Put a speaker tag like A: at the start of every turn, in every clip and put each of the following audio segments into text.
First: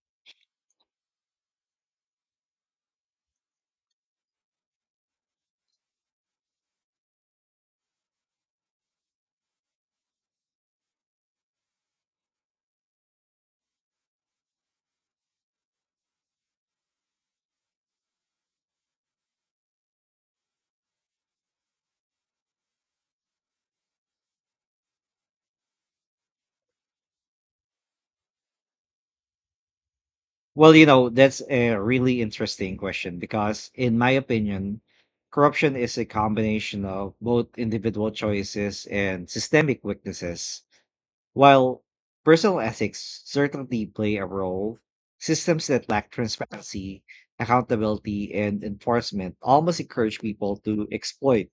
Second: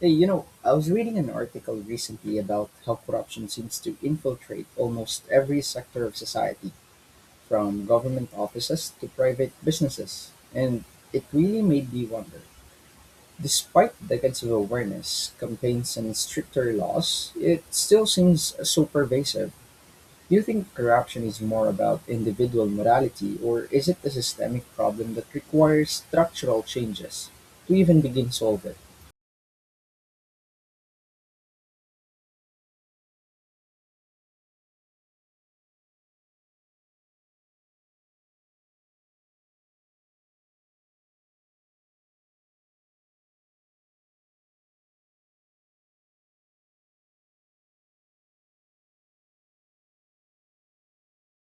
A: Hey, you know, I was reading an article recently about how corruption seems to infiltrate almost every sector of society, from government offices to private businesses. And it really made me wonder. Despite decades of awareness, campaigns, and stricter laws, it still seems so pervasive. Do you think corruption is more about individual morality, or is it a systemic problem that requires structural changes to even begin solve it?
B: Well, you know, that's a really interesting question because, in my opinion, corruption is a combination of both individual choices and systemic weaknesses. While personal ethics certainly play a role, systems that lack transparency, accountability, and enforcement almost encourage people to exploit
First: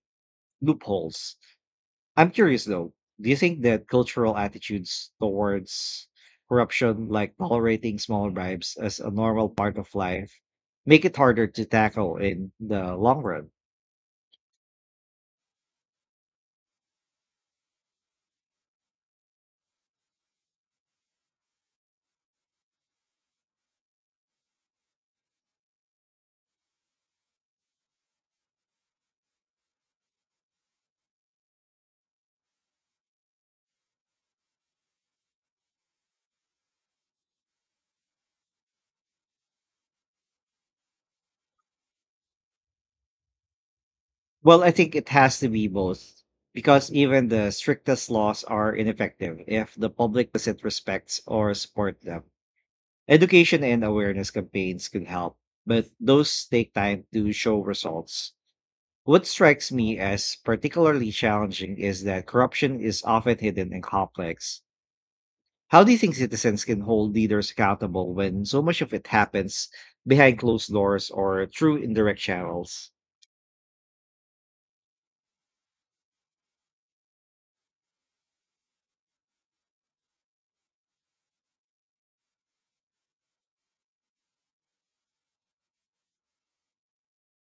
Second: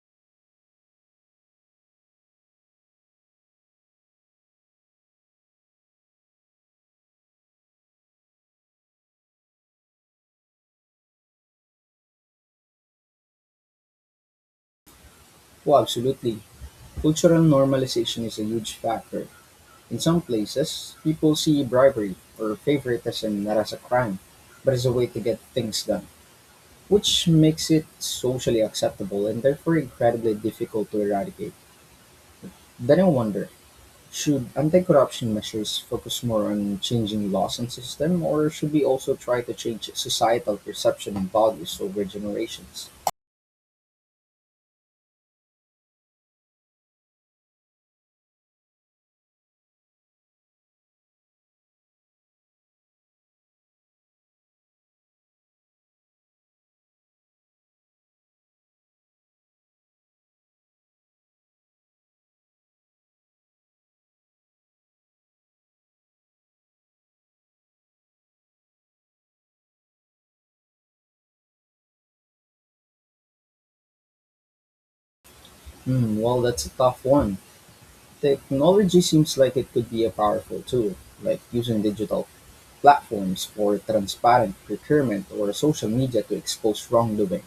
B: loopholes. I'm curious though, do you think that cultural attitudes towards corruption, like tolerating small bribes as a normal part of life, make it harder to tackle in the long run?
A: Well, absolutely. Cultural normalization is a huge factor. In some places, people see bribery or favoritism not as a crime, but as a way to get things done, which makes it socially acceptable and therefore incredibly difficult to eradicate. Then I wonder, should anti corruption measures focus more on changing laws and system, or should we also try to change societal perception and values over generations?
B: Well, I think it has to be both because even the strictest laws are ineffective if the public doesn't respect or support them. Education and awareness campaigns can help, but those take time to show results. What strikes me as particularly challenging is that corruption is often hidden and complex. How do you think citizens can hold leaders accountable when so much of it happens behind closed doors or through indirect channels?
A: Well, that's a tough one. Technology seems like it could be a powerful tool, like using digital platforms for transparent procurement or social media to expose wrongdoing.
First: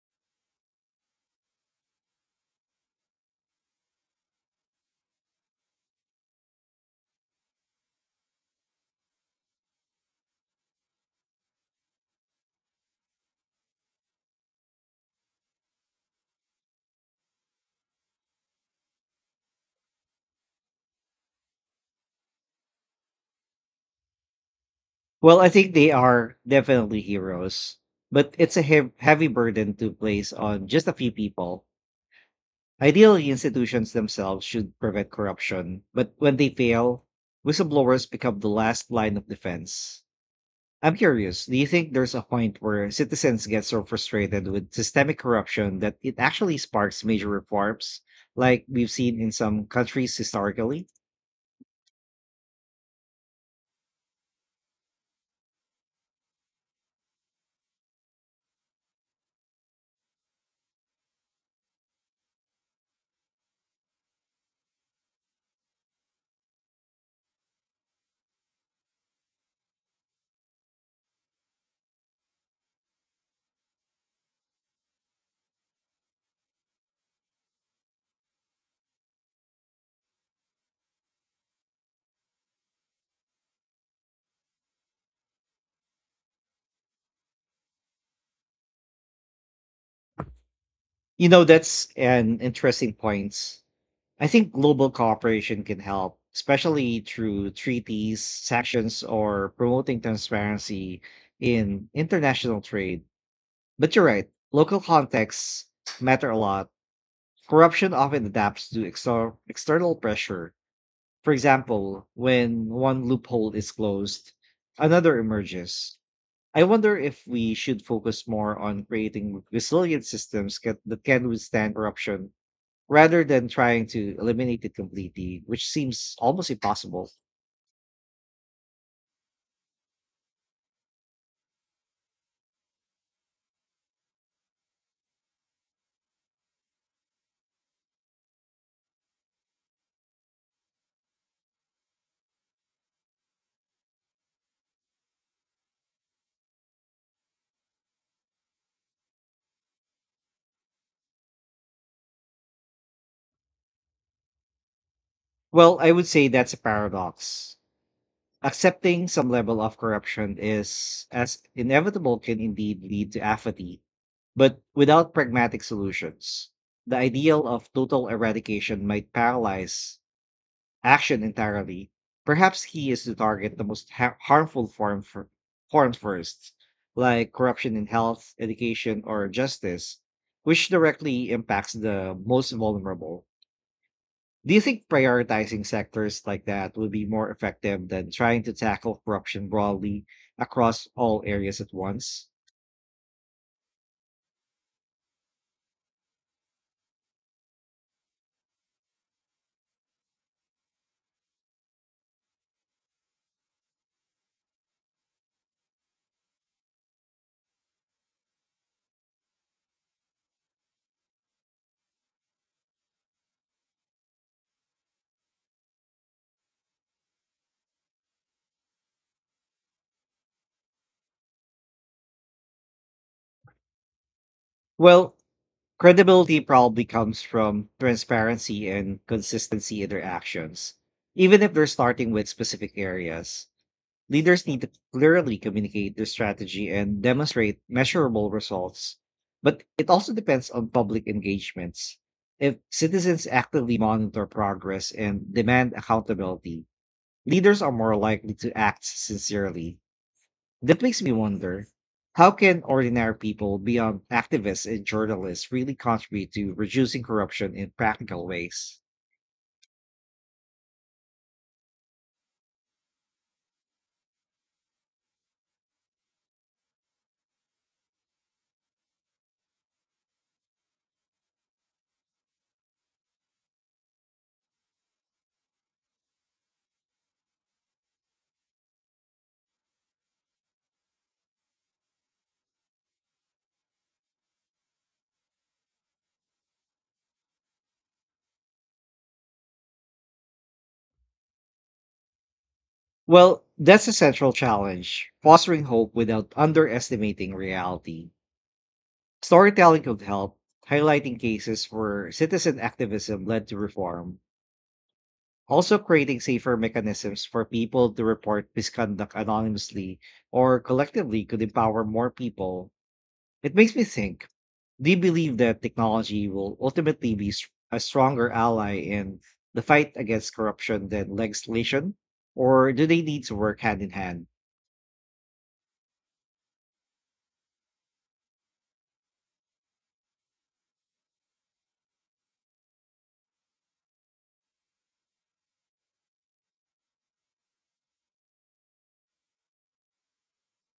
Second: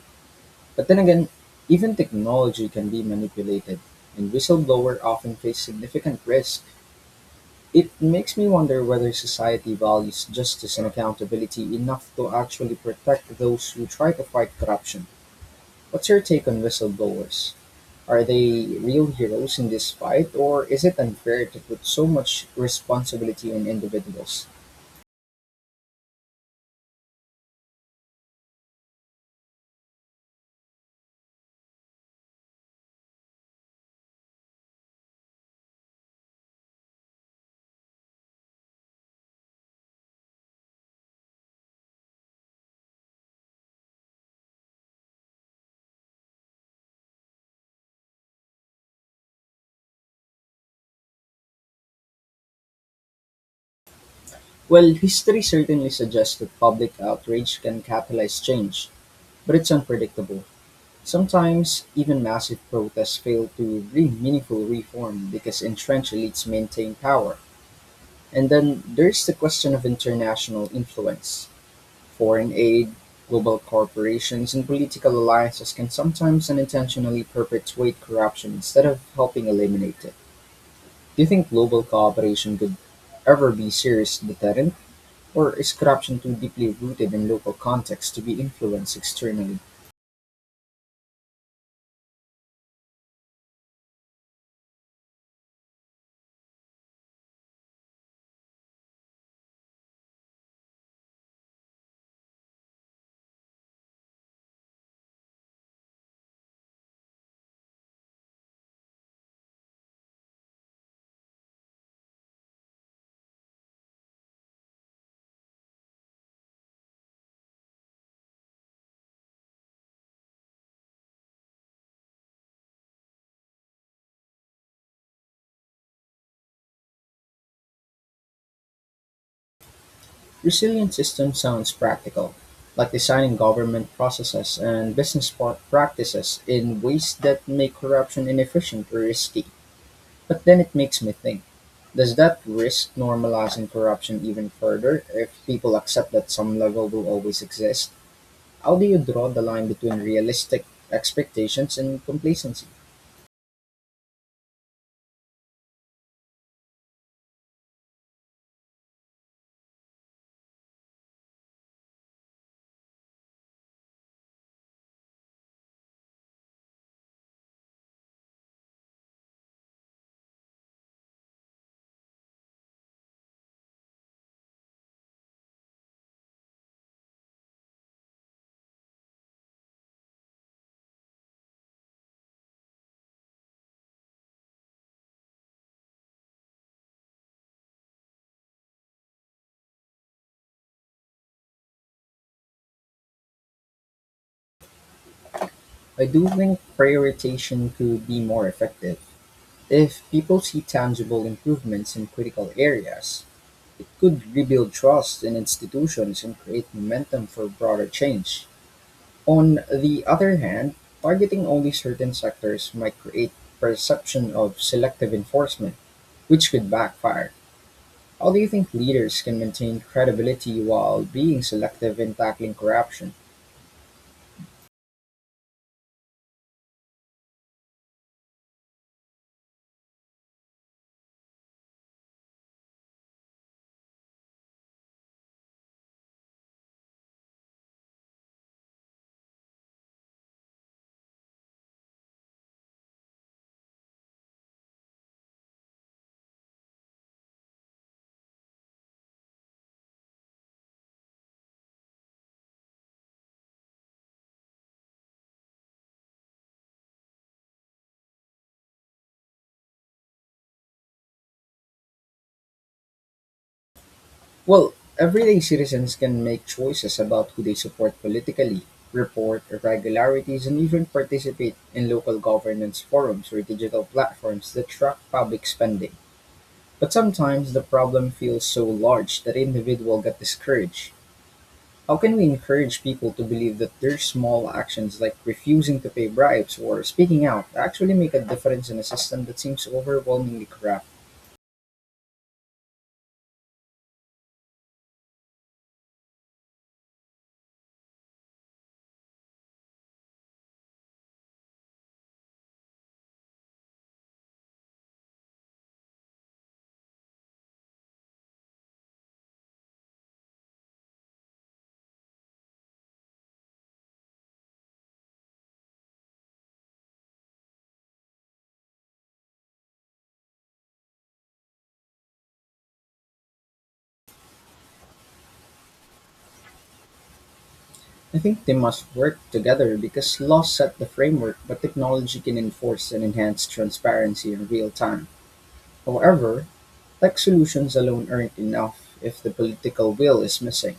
A: But then again, even technology can be manipulated, and whistleblowers often face significant risk. It makes me wonder whether society values justice and accountability enough to actually protect those who try to fight corruption. What's your take on whistleblowers? Are they real heroes in this fight, or is it unfair to put so much responsibility on individuals?
B: Well, I think they are definitely heroes, but it's a heavy burden to place on just a few people. Ideally, institutions themselves should prevent corruption, but when they fail, whistleblowers become the last line of defense. I'm curious, do you think there's a point where citizens get so frustrated with systemic corruption that it actually sparks major reforms, like we've seen in some countries historically?
A: Well, history certainly suggests that public outrage can catalyze change, but it's unpredictable. Sometimes, even massive protests fail to bring meaningful reform because entrenched elites maintain power. And then there's the question of international influence. Foreign aid, global corporations, and political alliances can sometimes unintentionally perpetuate corruption instead of helping eliminate it. Do you think global cooperation could ever be a serious deterrent, or is corruption too deeply rooted in local contexts to be influenced externally?
B: You know, that's an interesting point. I think global cooperation can help, especially through treaties, sanctions, or promoting transparency in international trade. But you're right, local contexts matter a lot. Corruption often adapts to external pressure. For example, when one loophole is closed, another emerges. I wonder if we should focus more on creating resilient that can withstand corruption rather than trying to eliminate it completely, which seems almost impossible.
A: Resilient system sounds practical, like designing government processes and business practices in ways that make corruption inefficient or risky. But then it makes me think, does that risk normalizing corruption even further if people accept that some level will always exist? How do you draw the line between realistic expectations and complacency?
B: Well, I would say that's a paradox. Accepting some level of corruption is as inevitable can indeed lead to apathy, but without pragmatic solutions. The ideal of total eradication might paralyze action entirely. Perhaps he is to target the most forms first, like corruption in health, education, or justice, which directly impacts the most vulnerable. Do you think prioritizing sectors like that would be more effective than trying to tackle corruption broadly across all areas at once?
A: I do think prioritization could be more effective. If people see tangible improvements in critical areas, it could rebuild trust in institutions and create momentum for broader change. On the other hand, targeting only certain sectors might create perception of selective enforcement, which could backfire. How do you think leaders can maintain credibility while being selective in tackling corruption?
B: Well, credibility probably comes from transparency and consistency in their actions, even if they're starting with specific areas. Leaders need to clearly communicate their strategy and demonstrate measurable results, but it also depends on public engagements. If citizens actively monitor progress and demand accountability, leaders are more likely to act sincerely. That makes me wonder, how can ordinary people beyond activists and journalists really contribute to reducing corruption in practical ways?
A: Well, everyday citizens can make choices about who they support politically, report irregularities, and even participate in local governance forums or digital platforms that track public spending. But sometimes the problem feels so large that individuals get discouraged. How can we encourage people to believe that their small actions, like refusing to pay bribes or speaking out, actually make a difference in a system that seems overwhelmingly corrupt?
B: Well, that's a central challenge fostering hope without underestimating reality. Storytelling could help, highlighting cases where citizen activism led to reform. Also, creating safer mechanisms for people to report misconduct anonymously or collectively could empower more people. It makes me think, do you believe that technology will ultimately a stronger ally in the fight against corruption than legislation? Or do they need to work hand in hand?
A: I think they must work together because laws set the framework, but technology can enforce and enhance transparency in real time. However, tech solutions alone aren't enough if the political will is missing.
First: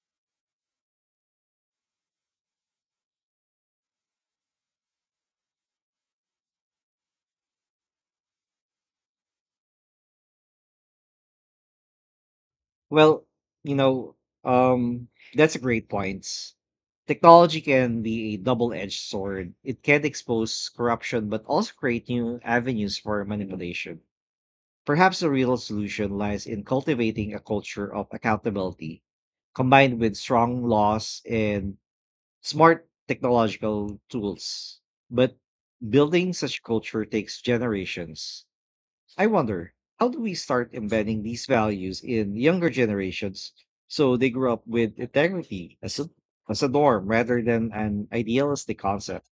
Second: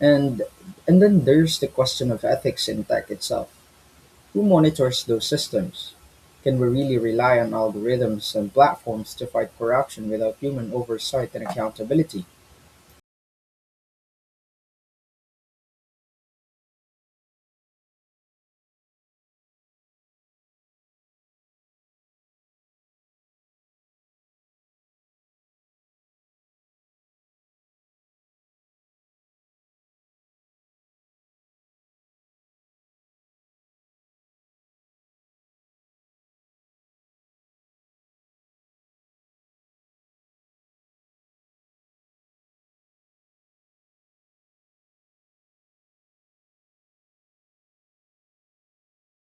A: And and then there's the question of ethics in tech itself. Who monitors those systems? Can we really rely on algorithms and platforms to fight corruption without human oversight and accountability?
B: Well, you know, um, that's a great point. Technology can be a double edged sword. It can expose corruption, but also create new avenues for manipulation. Perhaps the real solution lies in cultivating a culture of accountability combined with strong laws and smart technological tools. But building such culture takes generations. I wonder, how do we start embedding these values in younger generations so they grow up with integrity as a norm rather than an idealistic concept?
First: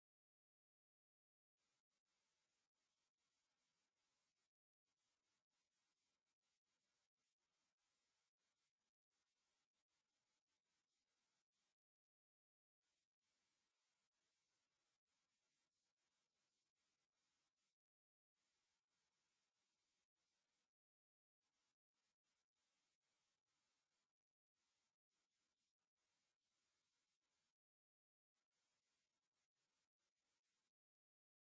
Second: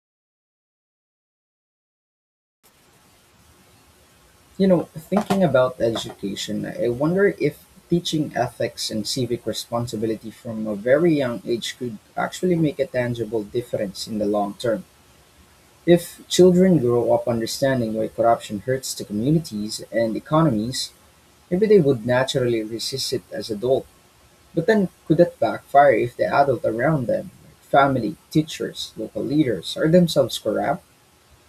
A: You know, thinking about education, I wonder if teaching ethics and civic responsibility from a very young age could actually make a tangible difference in the long term. If children grow up understanding why corruption hurts to communities and economies, maybe they would naturally resist it as adults. But then could that backfire if the adults around them, like family, teachers, local leaders, are themselves corrupt?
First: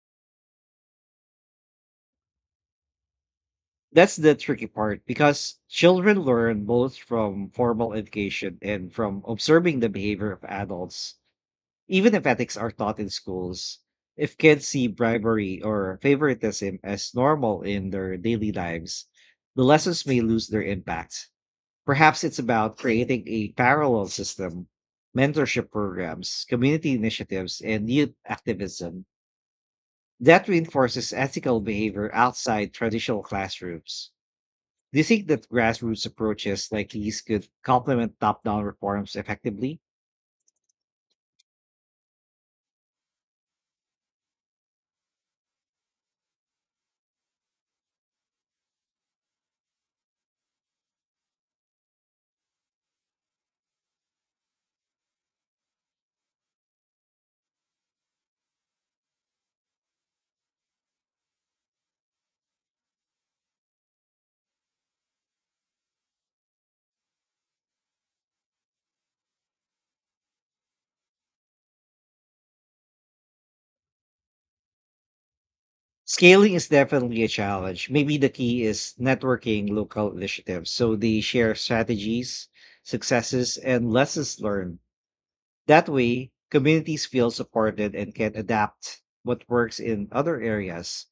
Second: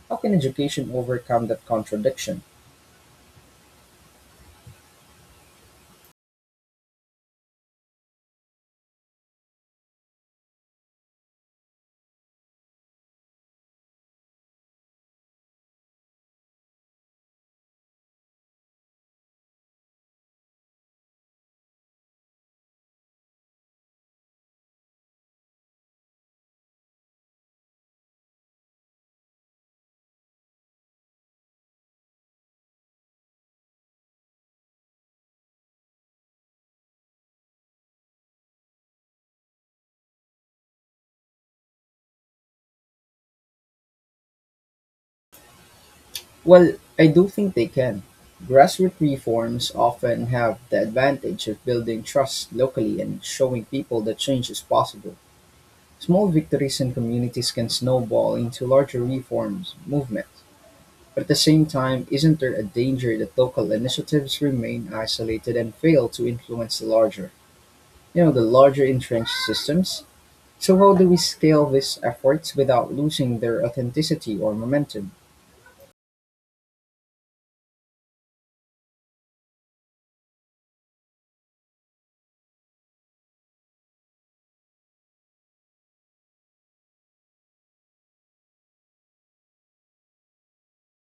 A: How can education overcome that contradiction?
B: That's the tricky part because children learn both from formal education and from observing the behavior of adults. Even if ethics are taught in schools, if kids see bribery or favoritism as normal in their daily lives, the lessons may lose their impact. Perhaps it's about creating a parallel system, mentorship programs, community initiatives, and youth activism that reinforces ethical behavior outside traditional classrooms. Do you think that grassroots approaches like these could complement top down reforms effectively?
A: Well, I do think they can. Grassroots reforms often have the advantage of building trust locally and showing people that change is possible. Small victories in communities can snowball into larger reforms movements. But at the same time, isn't there a danger that local initiatives remain isolated and fail to influence the larger? You know, the larger entrenched systems. So how do we scale these efforts without losing their authenticity or momentum?
B: Scaling is definitely a challenge. Maybe the key is networking local initiatives so they share strategies, successes, and lessons learned. That way, communities feel supported and can adapt what works in other areas.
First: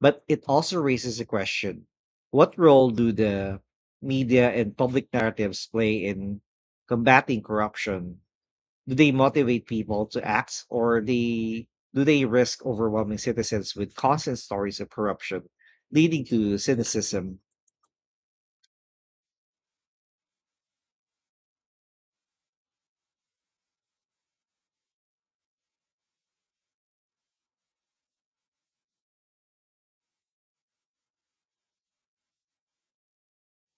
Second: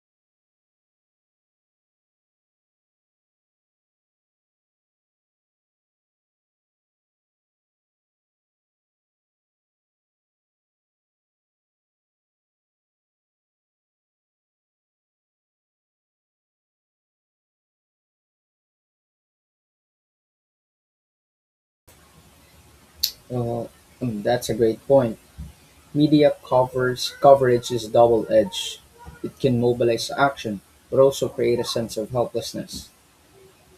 B: But it also raises a question, what role do the media and public narratives play in combating corruption? Do they motivate people to act, or they do they risk overwhelming citizens with constant stories of corruption leading to cynicism?
A: Uh, mm, that's a great point. Media covers coverage is double-edged. It can mobilize action, but also create a sense of helplessness.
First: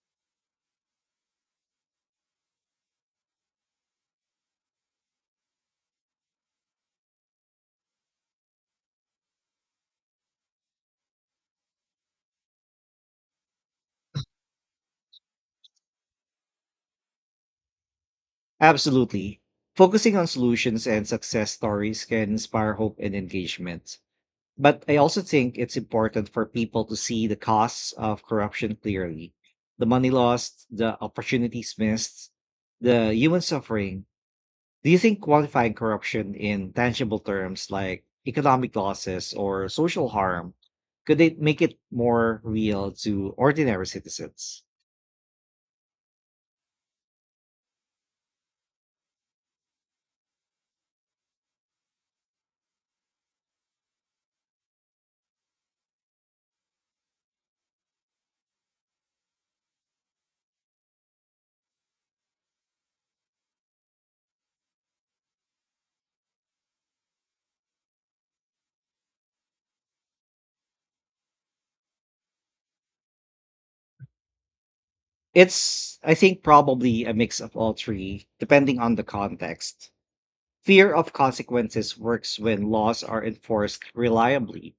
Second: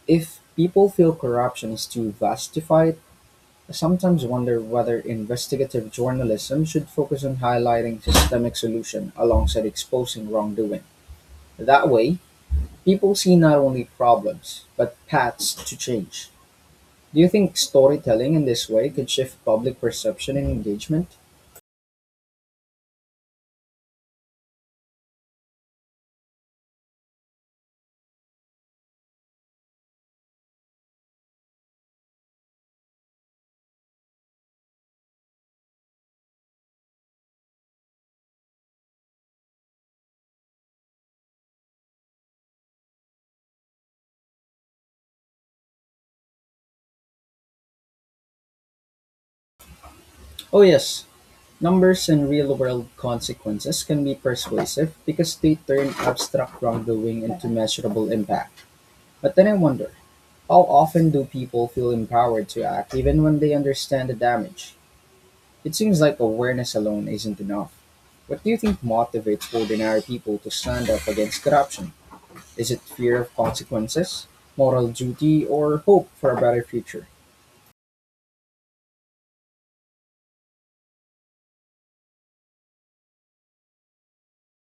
A: If people feel corruption is too vastified, I sometimes wonder whether investigative journalism should focus on highlighting systemic solution alongside exposing wrongdoing. That way, people see not only problems, but paths to change. Do you think storytelling in this way could
B: Absolutely,
A: shift public
B: focusing on
A: perception and
B: solutions and
A: engagement?
B: success stories can inspire hope and engagement, but I also think it's important for people to see the costs of corruption clearly, the money lost, the opportunities missed, the human suffering. Do you think qualifying corruption in tangible terms like economic losses or social harm could it make it more real to ordinary citizens?
A: Oh, yes. Numbers and real world consequences can be persuasive because they turn abstract wrongdoing into measurable impact. But then I wonder, how often do people feel empowered to act even when they understand the damage? It seems like awareness alone isn't enough. What do you think motivates ordinary people to stand up against corruption? Is it fear of consequences, moral duty, or
B: It's,
A: hope
B: I
A: for a
B: think,
A: better
B: probably
A: future?
B: a mix of all three, depending on the context. Fear of consequences works when laws are enforced reliably.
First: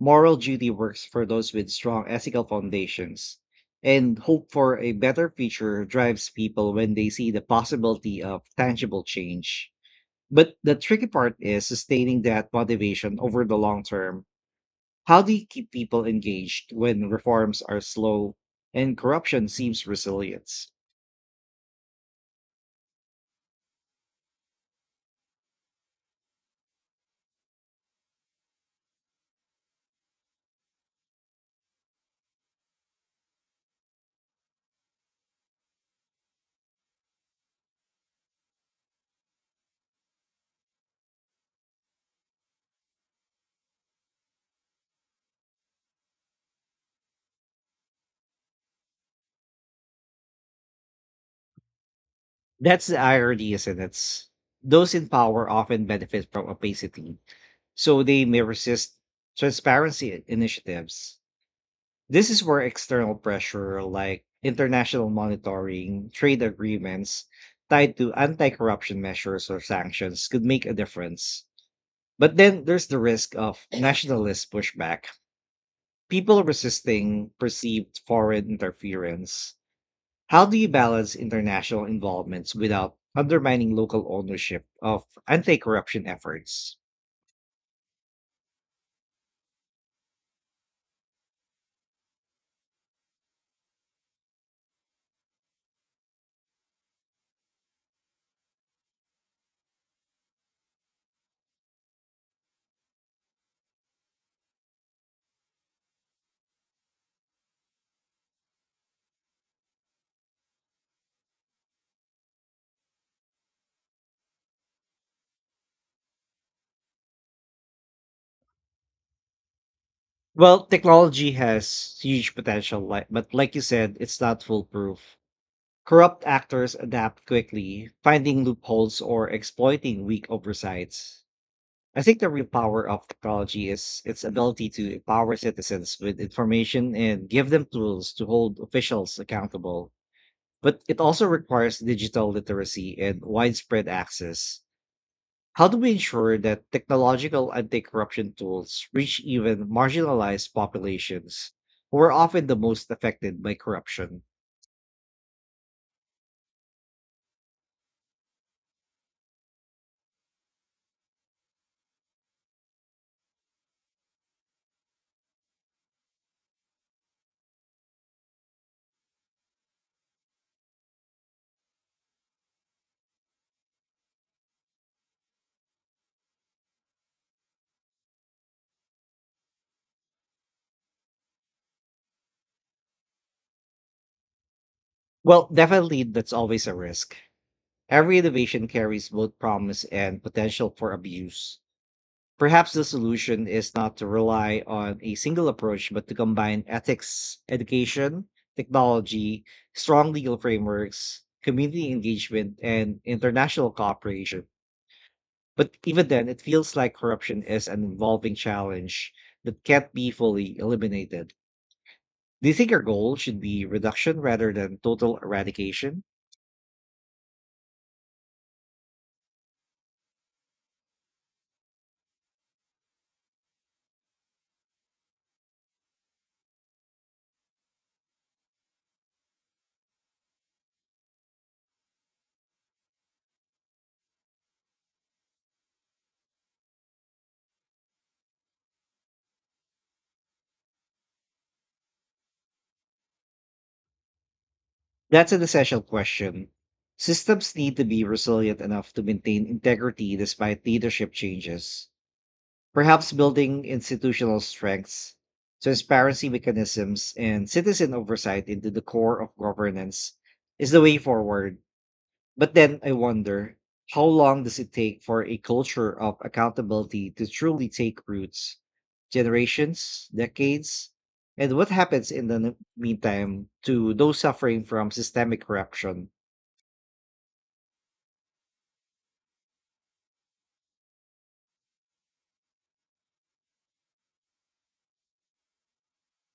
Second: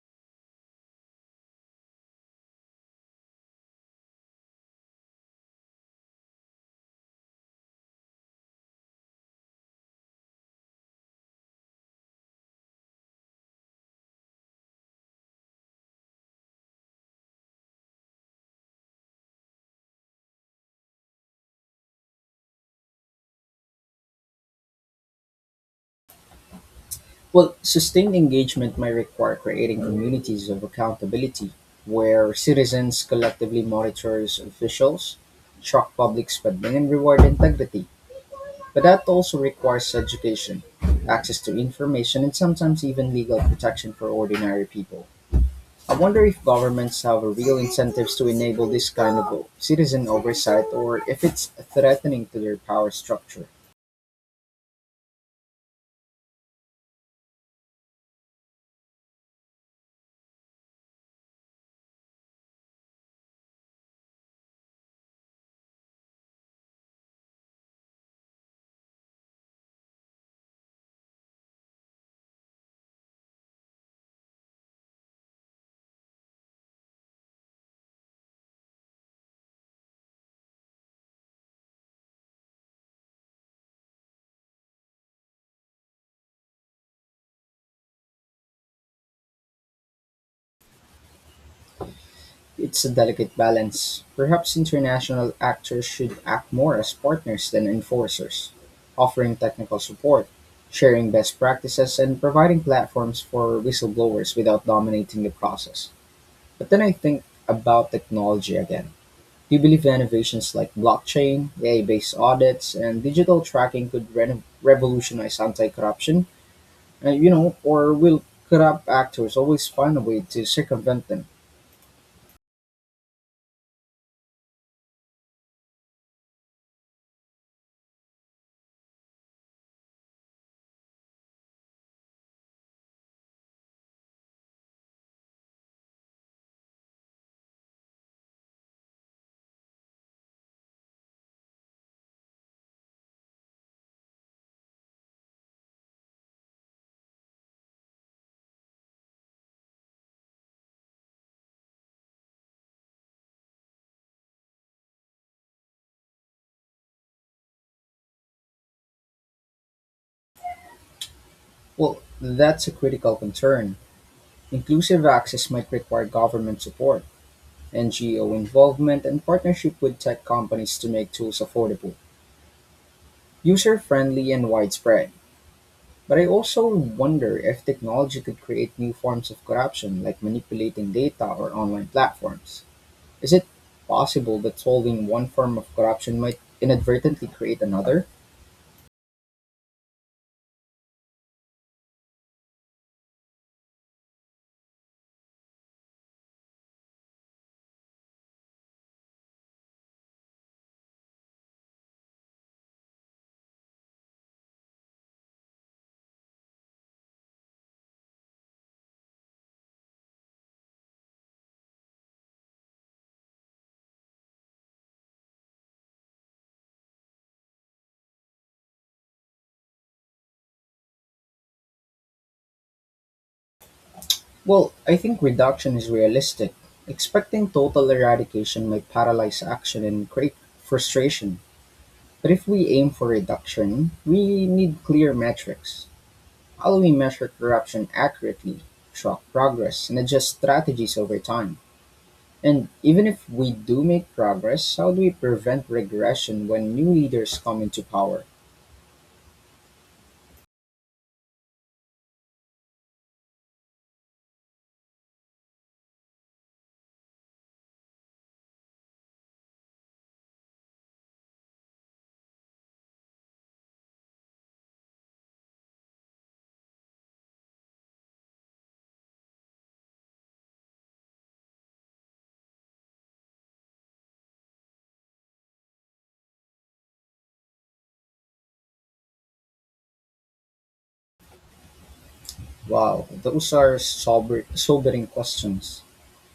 B: Moral duty works for those with strong ethical foundations. And hope for a better future drives people when they see the possibility of tangible change. But the tricky part is sustaining that motivation over the long term. How do you keep people engaged when reforms are slow and corruption seems resilient?
A: Well, sustained engagement might require creating communities of accountability where citizens collectively monitors officials, track public spending, and reward integrity. But that also requires education, access to information, and sometimes even legal protection for ordinary people. I wonder if governments have a real incentives to enable this kind of citizen oversight or if it's threatening to their
B: That's
A: power
B: the
A: structure.
B: irony, isn't it? Those in power often benefit from opacity, so they may resist transparency initiatives. This is where external pressure, like international monitoring, trade agreements tied to anti corruption measures or sanctions, could make a difference. But then there's the risk of nationalist pushback, people resisting perceived foreign interference. How do you balance international involvements without undermining local ownership of anti corruption efforts?
A: It's a delicate balance. Perhaps international actors should act more as partners than enforcers, offering technical support, sharing best practices, and providing platforms for whistleblowers without dominating the process. But then I think about technology again. Do you believe innovations like blockchain, AI based audits, and digital tracking could revolutionize anti corruption? You know, or will corrupt actors always find a way to
B: Well,
A: circumvent them?
B: technology has huge potential, but like you said, it's not foolproof. Corrupt actors adapt quickly, finding loopholes or exploiting weak oversights. I think the real power of technology is its ability to empower citizens with information and give them tools to hold officials accountable. But it also requires digital literacy and widespread access. How do we ensure that technological anti corruption tools reach even marginalized populations who are often the most affected by corruption?
A: Well, that's a critical concern. Inclusive access might require government support, NGO involvement, and partnership with tech companies to make tools affordable, user-friendly, and widespread. But I also wonder if technology could create new forms of corruption, like manipulating data or online platforms. Is it possible that solving one
B: Well,
A: form of
B: definitely,
A: corruption
B: that's
A: might
B: always a risk.
A: inadvertently create another?
B: Every innovation carries both promise and potential for abuse. Perhaps the solution is not to rely on a single approach, but to combine ethics, education, technology, strong legal frameworks, community engagement, and international cooperation. But even then, it feels like corruption is an evolving challenge that can't be fully eliminated. Do you think our goal should be reduction rather than total eradication?
A: Well, I think reduction is realistic. Expecting total eradication might paralyze action and create frustration. But if we aim for reduction, we need clear metrics. How do we measure corruption accurately, track progress, and adjust strategies over time? And even if we do make progress, how do we
B: That's an
A: prevent
B: essential
A: regression
B: question.
A: when new leaders
B: Systems
A: come
B: need
A: into
B: to be
A: power?
B: resilient enough to maintain integrity despite leadership changes. Perhaps building institutional strengths, transparency mechanisms, and citizen oversight into the core of governance is the way forward. But then I wonder, how long does it take for a culture of accountability to truly take roots? Generations, decades? And what happens in the meantime to those suffering from systemic corruption?
A: Wow, those are sobering questions.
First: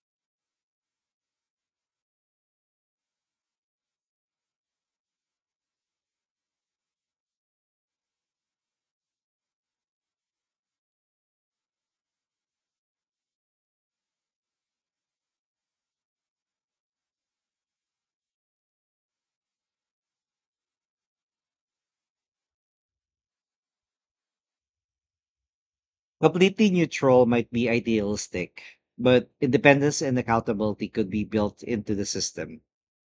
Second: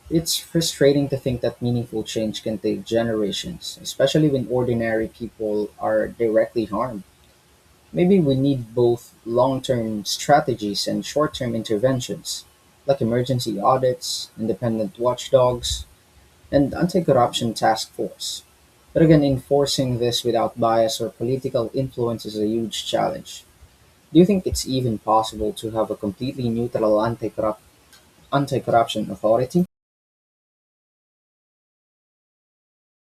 A: It's frustrating to think that meaningful change can take generations, especially when ordinary people are directly harmed. Maybe we need both long-term strategies and short-term interventions, like emergency audits, independent watchdogs, and anti-corruption task force. But again, enforcing this without bias or political influence is a huge challenge. Do you think it's even possible to have a completely
B: Completely
A: neutral
B: neutral might be idealistic,
A: anti-corruption
B: but
A: authority?
B: independence and accountability could be built into the system.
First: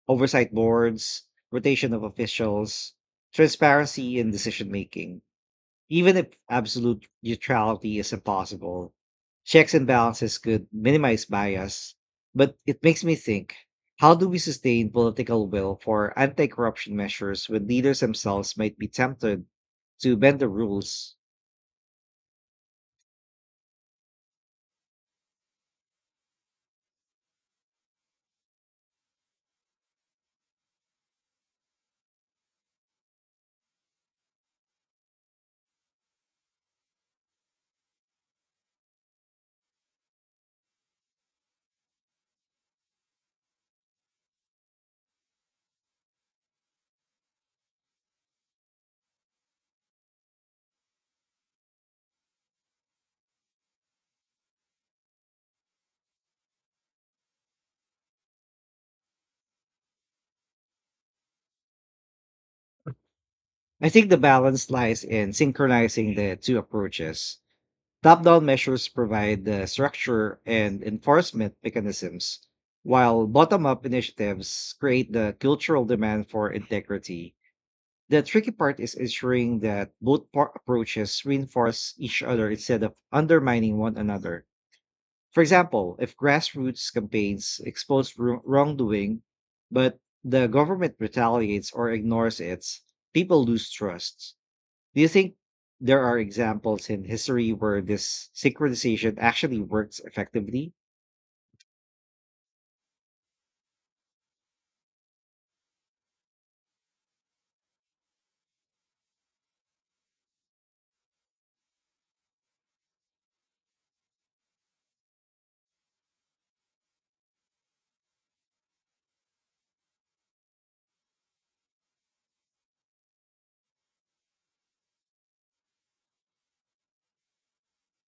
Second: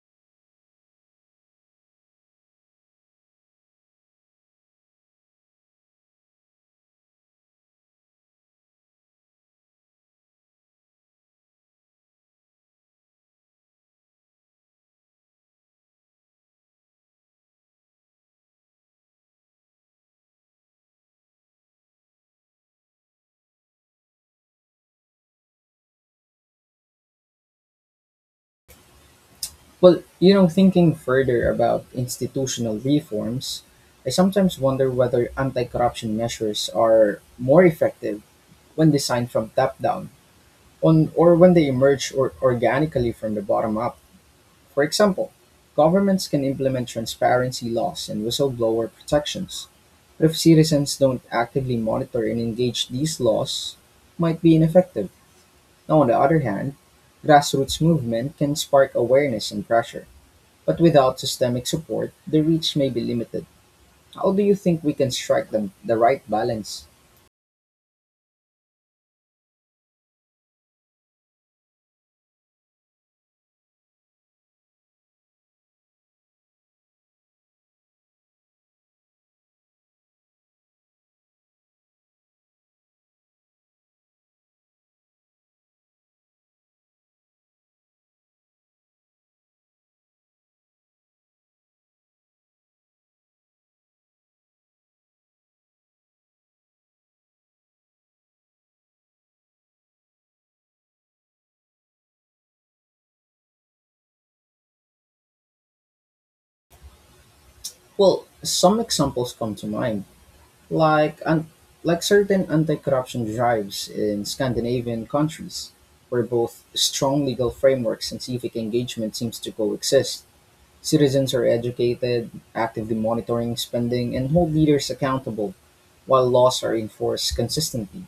B: Oversight boards, rotation of officials, transparency in decision making. Even if absolute neutrality is impossible, checks and balances could minimize bias. But it makes me think, how do we sustain political will for anti corruption measures when leaders themselves might be tempted to bend the rules?
A: Well, you know, thinking further about institutional reforms, I sometimes wonder whether anti corruption measures are more effective when designed from top down on, or when they emerge or organically from the bottom up. For example, governments can implement transparency laws and whistleblower protections, but if citizens don't actively monitor and engage these laws, might be ineffective. Now, on the other hand, grassroots movement can spark awareness and pressure but without systemic support, the reach may be limited.
B: I think the
A: How do you
B: balance
A: think we
B: lies
A: can
B: in
A: strike the
B: synchronizing
A: right
B: the two
A: balance?
B: approaches. Top down measures provide the structure and enforcement mechanisms, while bottom up initiatives create the cultural demand for integrity. The tricky part is ensuring that approaches reinforce each other instead of undermining one another. For example, if grassroots campaigns expose wrongdoing, but the government retaliates or ignores it, people lose trust. Do you think there are examples in history where this synchronization actually works effectively?
A: Well, some examples come to mind, like un- like certain anti-corruption drives in Scandinavian countries, where both strong legal frameworks and civic engagement seems to coexist. Citizens are educated, actively monitoring spending, and hold leaders accountable, while laws are enforced consistently.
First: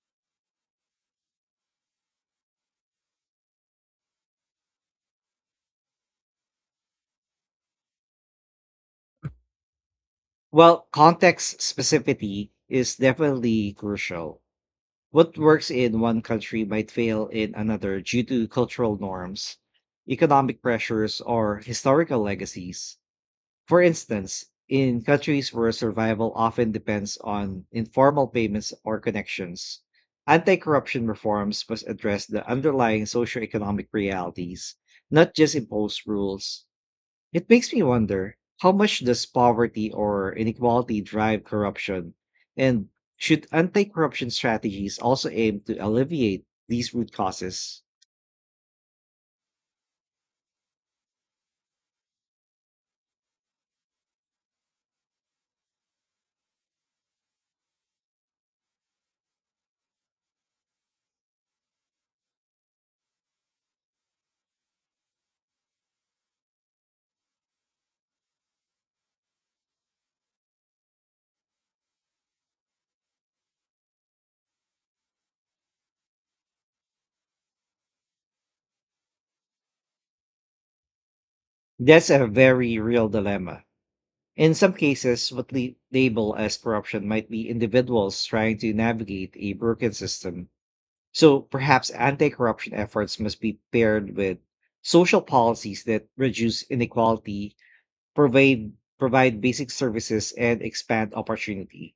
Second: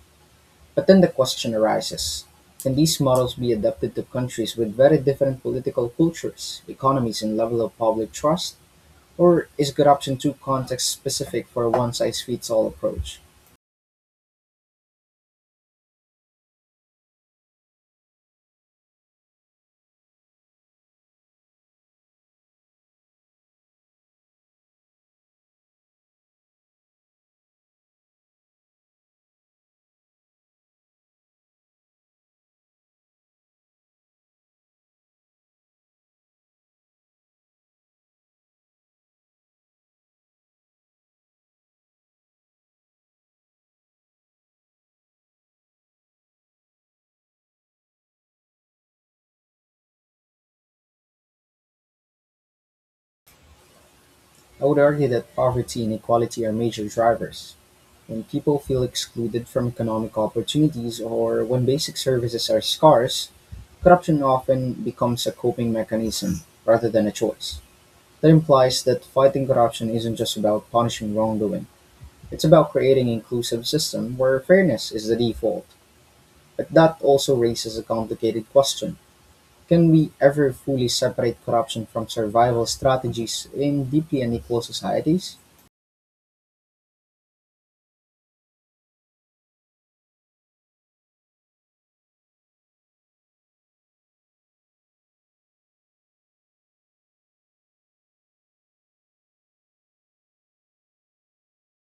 A: But then the question arises, can these models be adapted to countries with very different political cultures, economies, and level of public trust? Or is a good option too
B: Well,
A: context specific
B: context
A: for a one size
B: specificity
A: fits all
B: is
A: approach?
B: definitely crucial. What works in one country might fail in another due to cultural norms, economic pressures, or historical legacies. For instance, in countries where survival often depends on informal payments or connections, anti corruption reforms must address the underlying socioeconomic realities, not just impose rules. It makes me wonder, how much does poverty or inequality drive corruption? And should anti corruption strategies also aim to alleviate these root causes?
A: I would argue that poverty and inequality are major drivers. When people feel excluded from economic opportunities or when basic services are scarce, corruption often becomes a coping mechanism rather than a choice. That implies that fighting corruption isn't just about punishing wrongdoing. It's about creating an inclusive system where fairness is the default, but that also raises a complicated question. Can we ever fully separate corruption from
B: That's a
A: survival
B: very real
A: strategies
B: dilemma.
A: in deeply
B: In
A: unequal
B: some cases,
A: societies?
B: what we label as corruption might be individuals trying to navigate a broken system. So perhaps anti corruption efforts must be paired with social policies that reduce inequality, provide basic services, and expand opportunity.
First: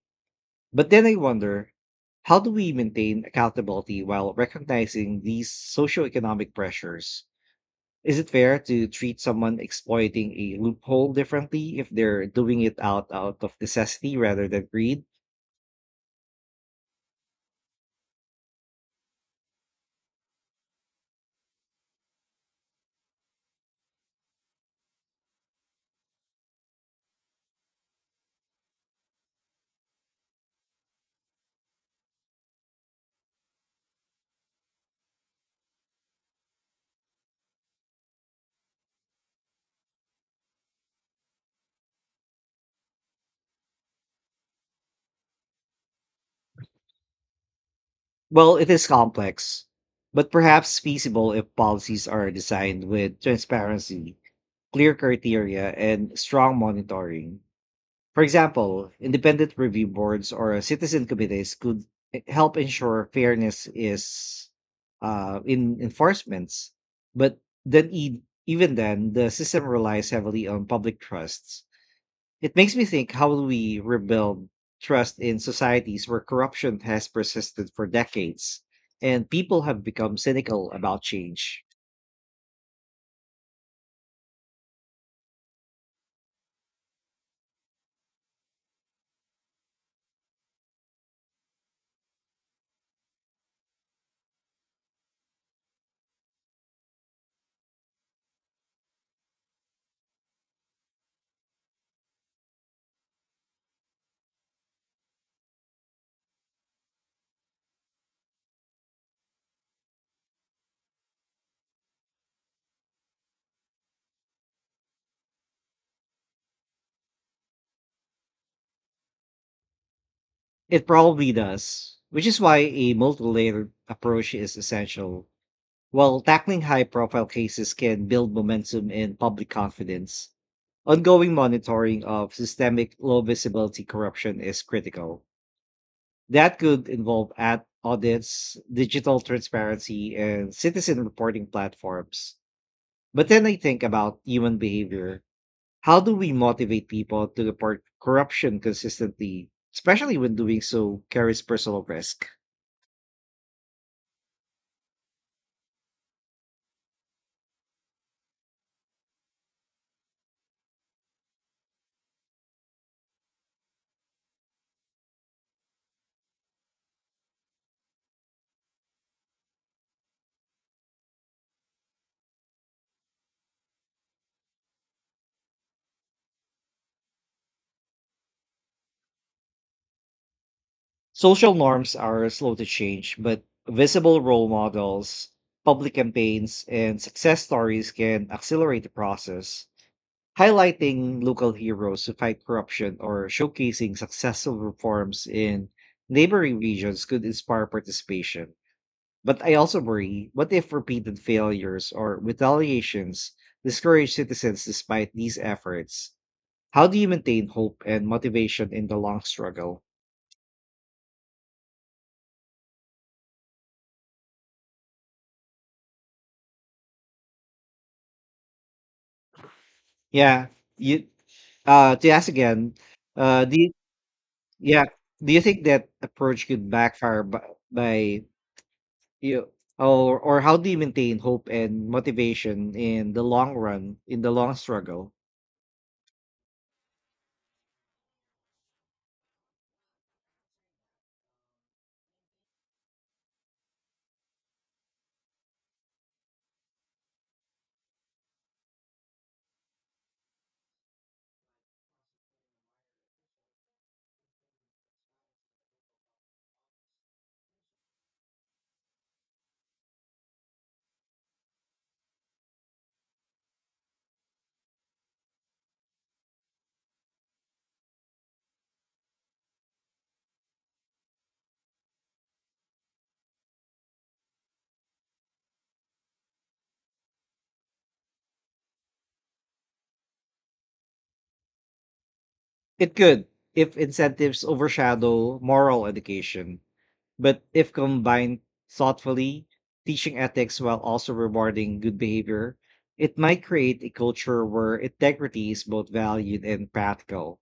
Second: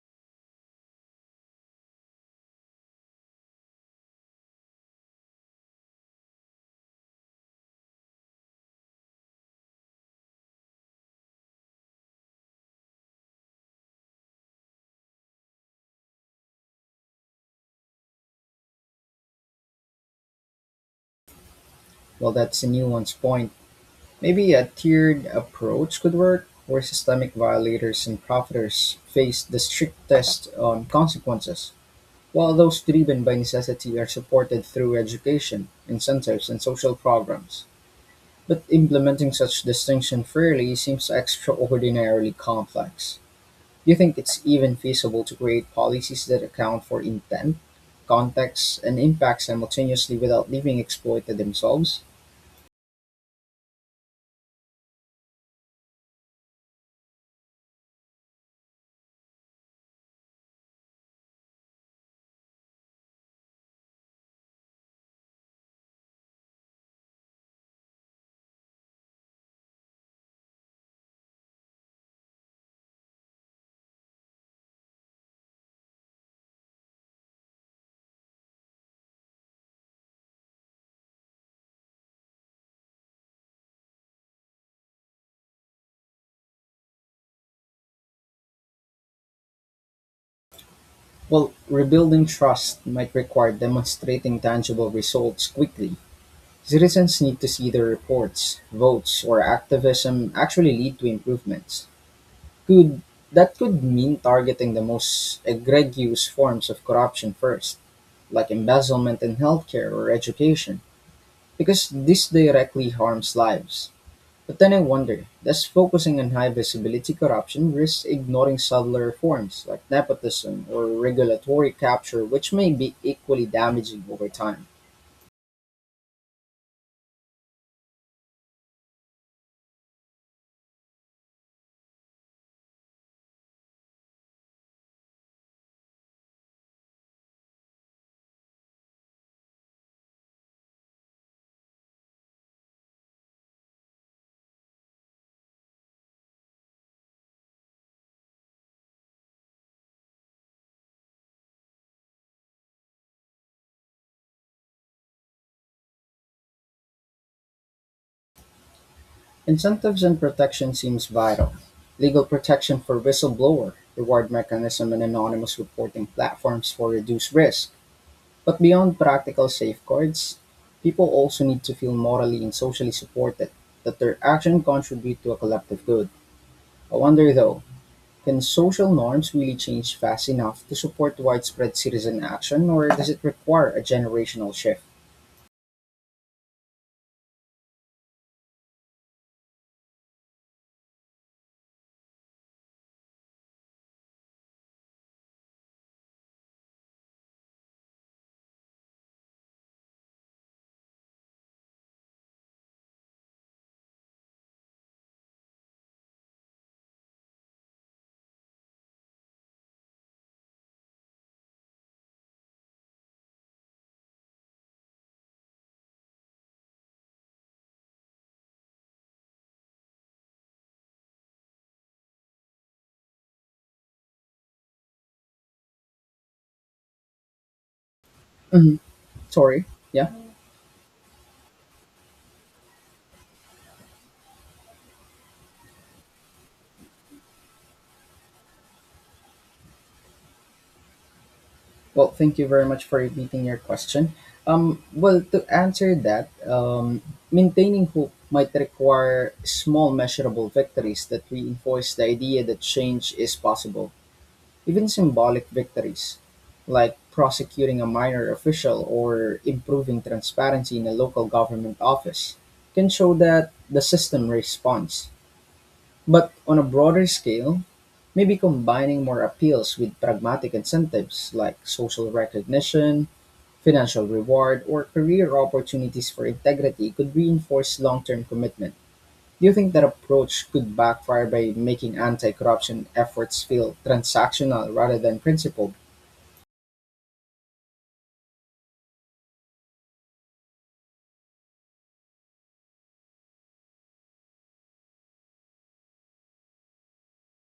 B: But then I wonder, how do we maintain accountability while recognizing these socioeconomic pressures? Is it fair to treat someone exploiting a loophole differently if they're doing it out of necessity rather than greed?
A: Well, that's a nuanced point. Maybe a tiered approach could work, where systemic violators and profiteers face the strictest consequences, while those driven by necessity are supported through education, incentives, and social programs. But implementing such distinction fairly seems extraordinarily complex. Do you think it's even feasible to create policies that account for intent,
B: Well, it
A: context,
B: is
A: and impact
B: complex,
A: simultaneously
B: but
A: without
B: perhaps
A: leaving
B: feasible
A: exploited
B: if
A: themselves?
B: policies are designed with transparency, clear criteria, and strong monitoring. For example, independent review boards or citizen committees could help ensure fairness is in enforcements. But then, e- even then, the system relies heavily on public trusts. It makes me think, how will we rebuild trust in societies where corruption has persisted for decades and people have become cynical about change?
A: Well, rebuilding trust might require demonstrating tangible results quickly. Citizens need to see their reports, votes, or activism actually lead to improvements. Could that could mean targeting the most egregious forms of corruption first, like embezzlement in healthcare or education, because this directly harms lives. But then I wonder, does focusing on high visibility corruption risk ignoring subtler forms like nepotism or
B: It probably
A: regulatory
B: does,
A: capture,
B: which is
A: which
B: why
A: may
B: a
A: be
B: multi
A: equally
B: layered
A: damaging over
B: approach is
A: time?
B: essential. While tackling high profile cases can build momentum and public confidence, ongoing monitoring of systemic low visibility corruption is critical. That could involve ad audits, digital transparency, and citizen reporting platforms. But then I think about human behavior. How do we motivate people to report corruption consistently, especially when doing so carries personal risk?
A: Incentives and protection seems vital. Legal protection for whistleblower, reward mechanism, and anonymous reporting platforms for reduced risk. But beyond practical safeguards, people also need to feel morally and socially supported that their action contribute to a collective good. I wonder though, can social norms really change fast enough to support
B: Social
A: widespread
B: norms
A: citizen
B: are slow to
A: action, or does
B: change,
A: it
B: but
A: require a
B: visible role
A: generational shift?
B: models, public campaigns, and success stories can accelerate the process, highlighting local heroes who fight corruption or showcasing successful reforms in neighboring regions could inspire participation. But I also worry, what if repeated failures or retaliations discourage citizens despite these efforts? How do you maintain hope and motivation in the long struggle? Yeah, you To ask again, uh, do you, yeah, do you think that approach could backfire by, by
A: Mhm.
B: you
A: Sorry. Yeah.
B: or how do you maintain hope and motivation in the long run in the long struggle?
A: Well, thank you very much for repeating your question. Well, to answer that, maintaining hope might require small, measurable victories that reinforce the idea that change is possible. Even symbolic victories, like prosecuting a minor official or improving transparency in a local government office, can show that the system responds. But on a broader scale, maybe combining more appeals with pragmatic incentives like social recognition, financial reward, or career opportunities for integrity could reinforce long term commitment. Do you think that approach could backfire by making anti-corruption
B: It could
A: efforts feel
B: if incentives
A: transactional rather than
B: overshadow
A: principled?
B: moral education, but if combined thoughtfully, teaching ethics while also rewarding good behavior, it might create a culture where integrity is both valued and practical.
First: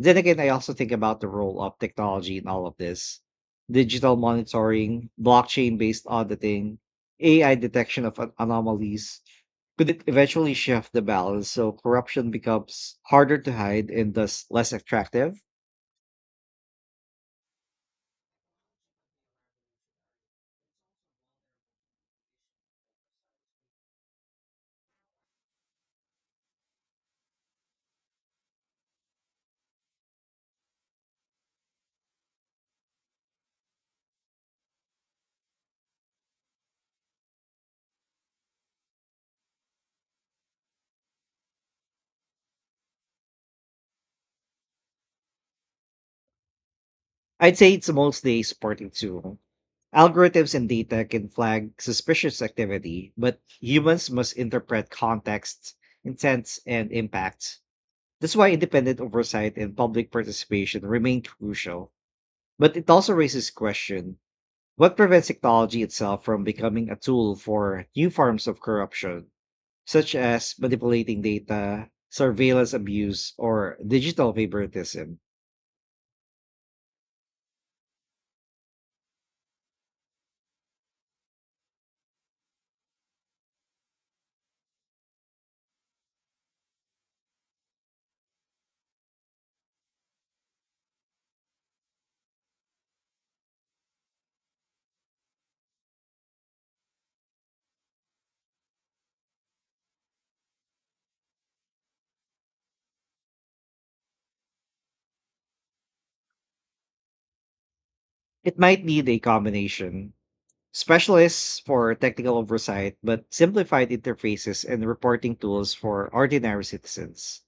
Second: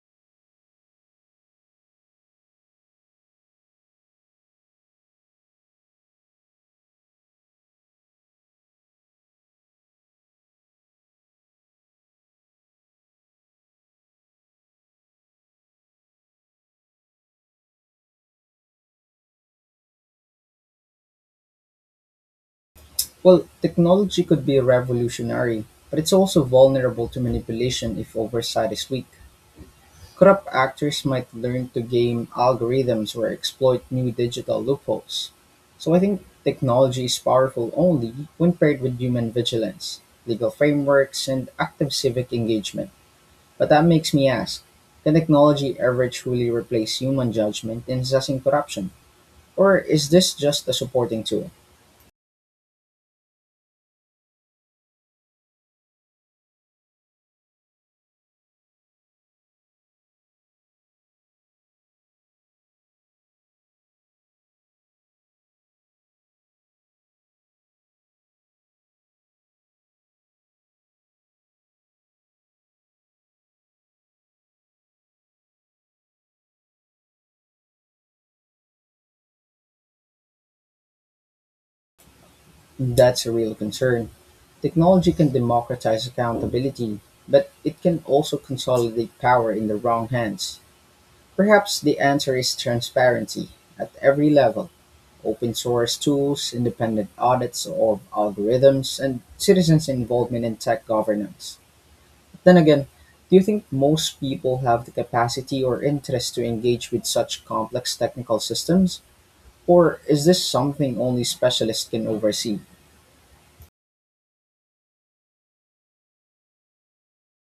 B: Then again, I also think about the role of technology in all of this. Digital monitoring, blockchain based auditing, AI detection of anomalies, could it eventually shift the balance so corruption becomes harder to hide and thus less attractive?
A: Well, technology could be revolutionary, but it's also vulnerable to manipulation if oversight is weak. Corrupt actors might learn to game algorithms or exploit new digital loopholes. So I think technology is powerful only when paired with human vigilance, legal frameworks, and active civic engagement. But that makes me ask, can technology ever truly replace human
B: I'd say
A: judgment
B: it's
A: in
B: mostly
A: assessing
B: a supporting
A: corruption?
B: tool.
A: Or is this
B: Algorithms and
A: just a
B: data
A: supporting
B: can
A: tool?
B: flag suspicious activity, but humans must interpret context, intent, and impact. That's why independent oversight and public participation remain crucial. But it also raises question, what prevents technology itself from becoming a tool for new forms of corruption, such as manipulating data, surveillance abuse, or digital favoritism?
A: That's a real concern. Technology can democratize accountability, but it can also consolidate power in the wrong hands. Perhaps the answer is transparency at every level, open source tools, independent audits of algorithms, and citizens' involvement in tech governance. Then again, do you think most people have the capacity or interest to engage with such complex technical
B: It might
A: systems?
B: need a
A: Or
B: combination.
A: is this something only
B: Specialists
A: specialists
B: for
A: can
B: technical
A: oversee?
B: oversight, but simplified interfaces and reporting tools for ordinary citizens.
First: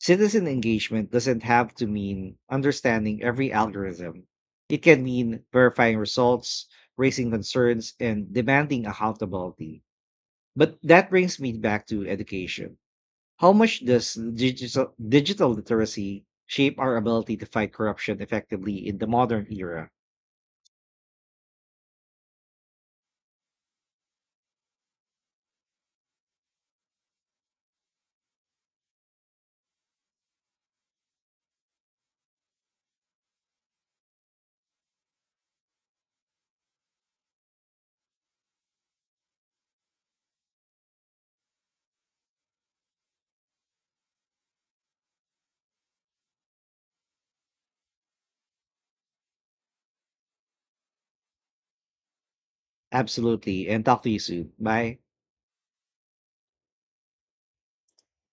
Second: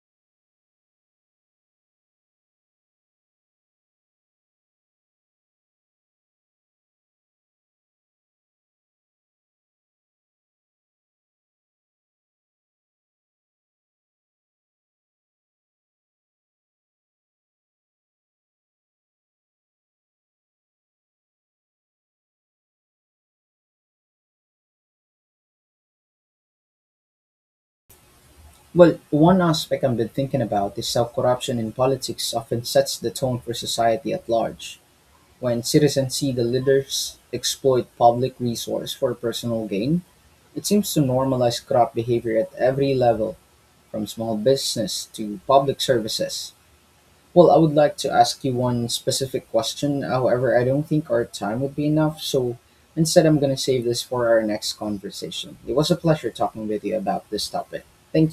B: Citizen engagement doesn't have to mean understanding every algorithm. It can mean verifying results, raising concerns, and demanding accountability. But that brings me back to education. How much does digital literacy shape our ability to fight corruption effectively in the modern era?
A: Well, one aspect I've been thinking about is how corruption in politics often sets the tone for society at large. When citizens see the leaders exploit public resource for personal gain, it seems to normalize corrupt behavior at every level, from small business to public services. Well, I would like to ask you one specific question. However, I don't think our time would be enough. So instead, I'm going to
B: Absolutely. And
A: save
B: talk
A: this
B: to you
A: for our
B: soon.
A: next
B: Bye.
A: conversation. It was a pleasure talking with you about this topic. Thank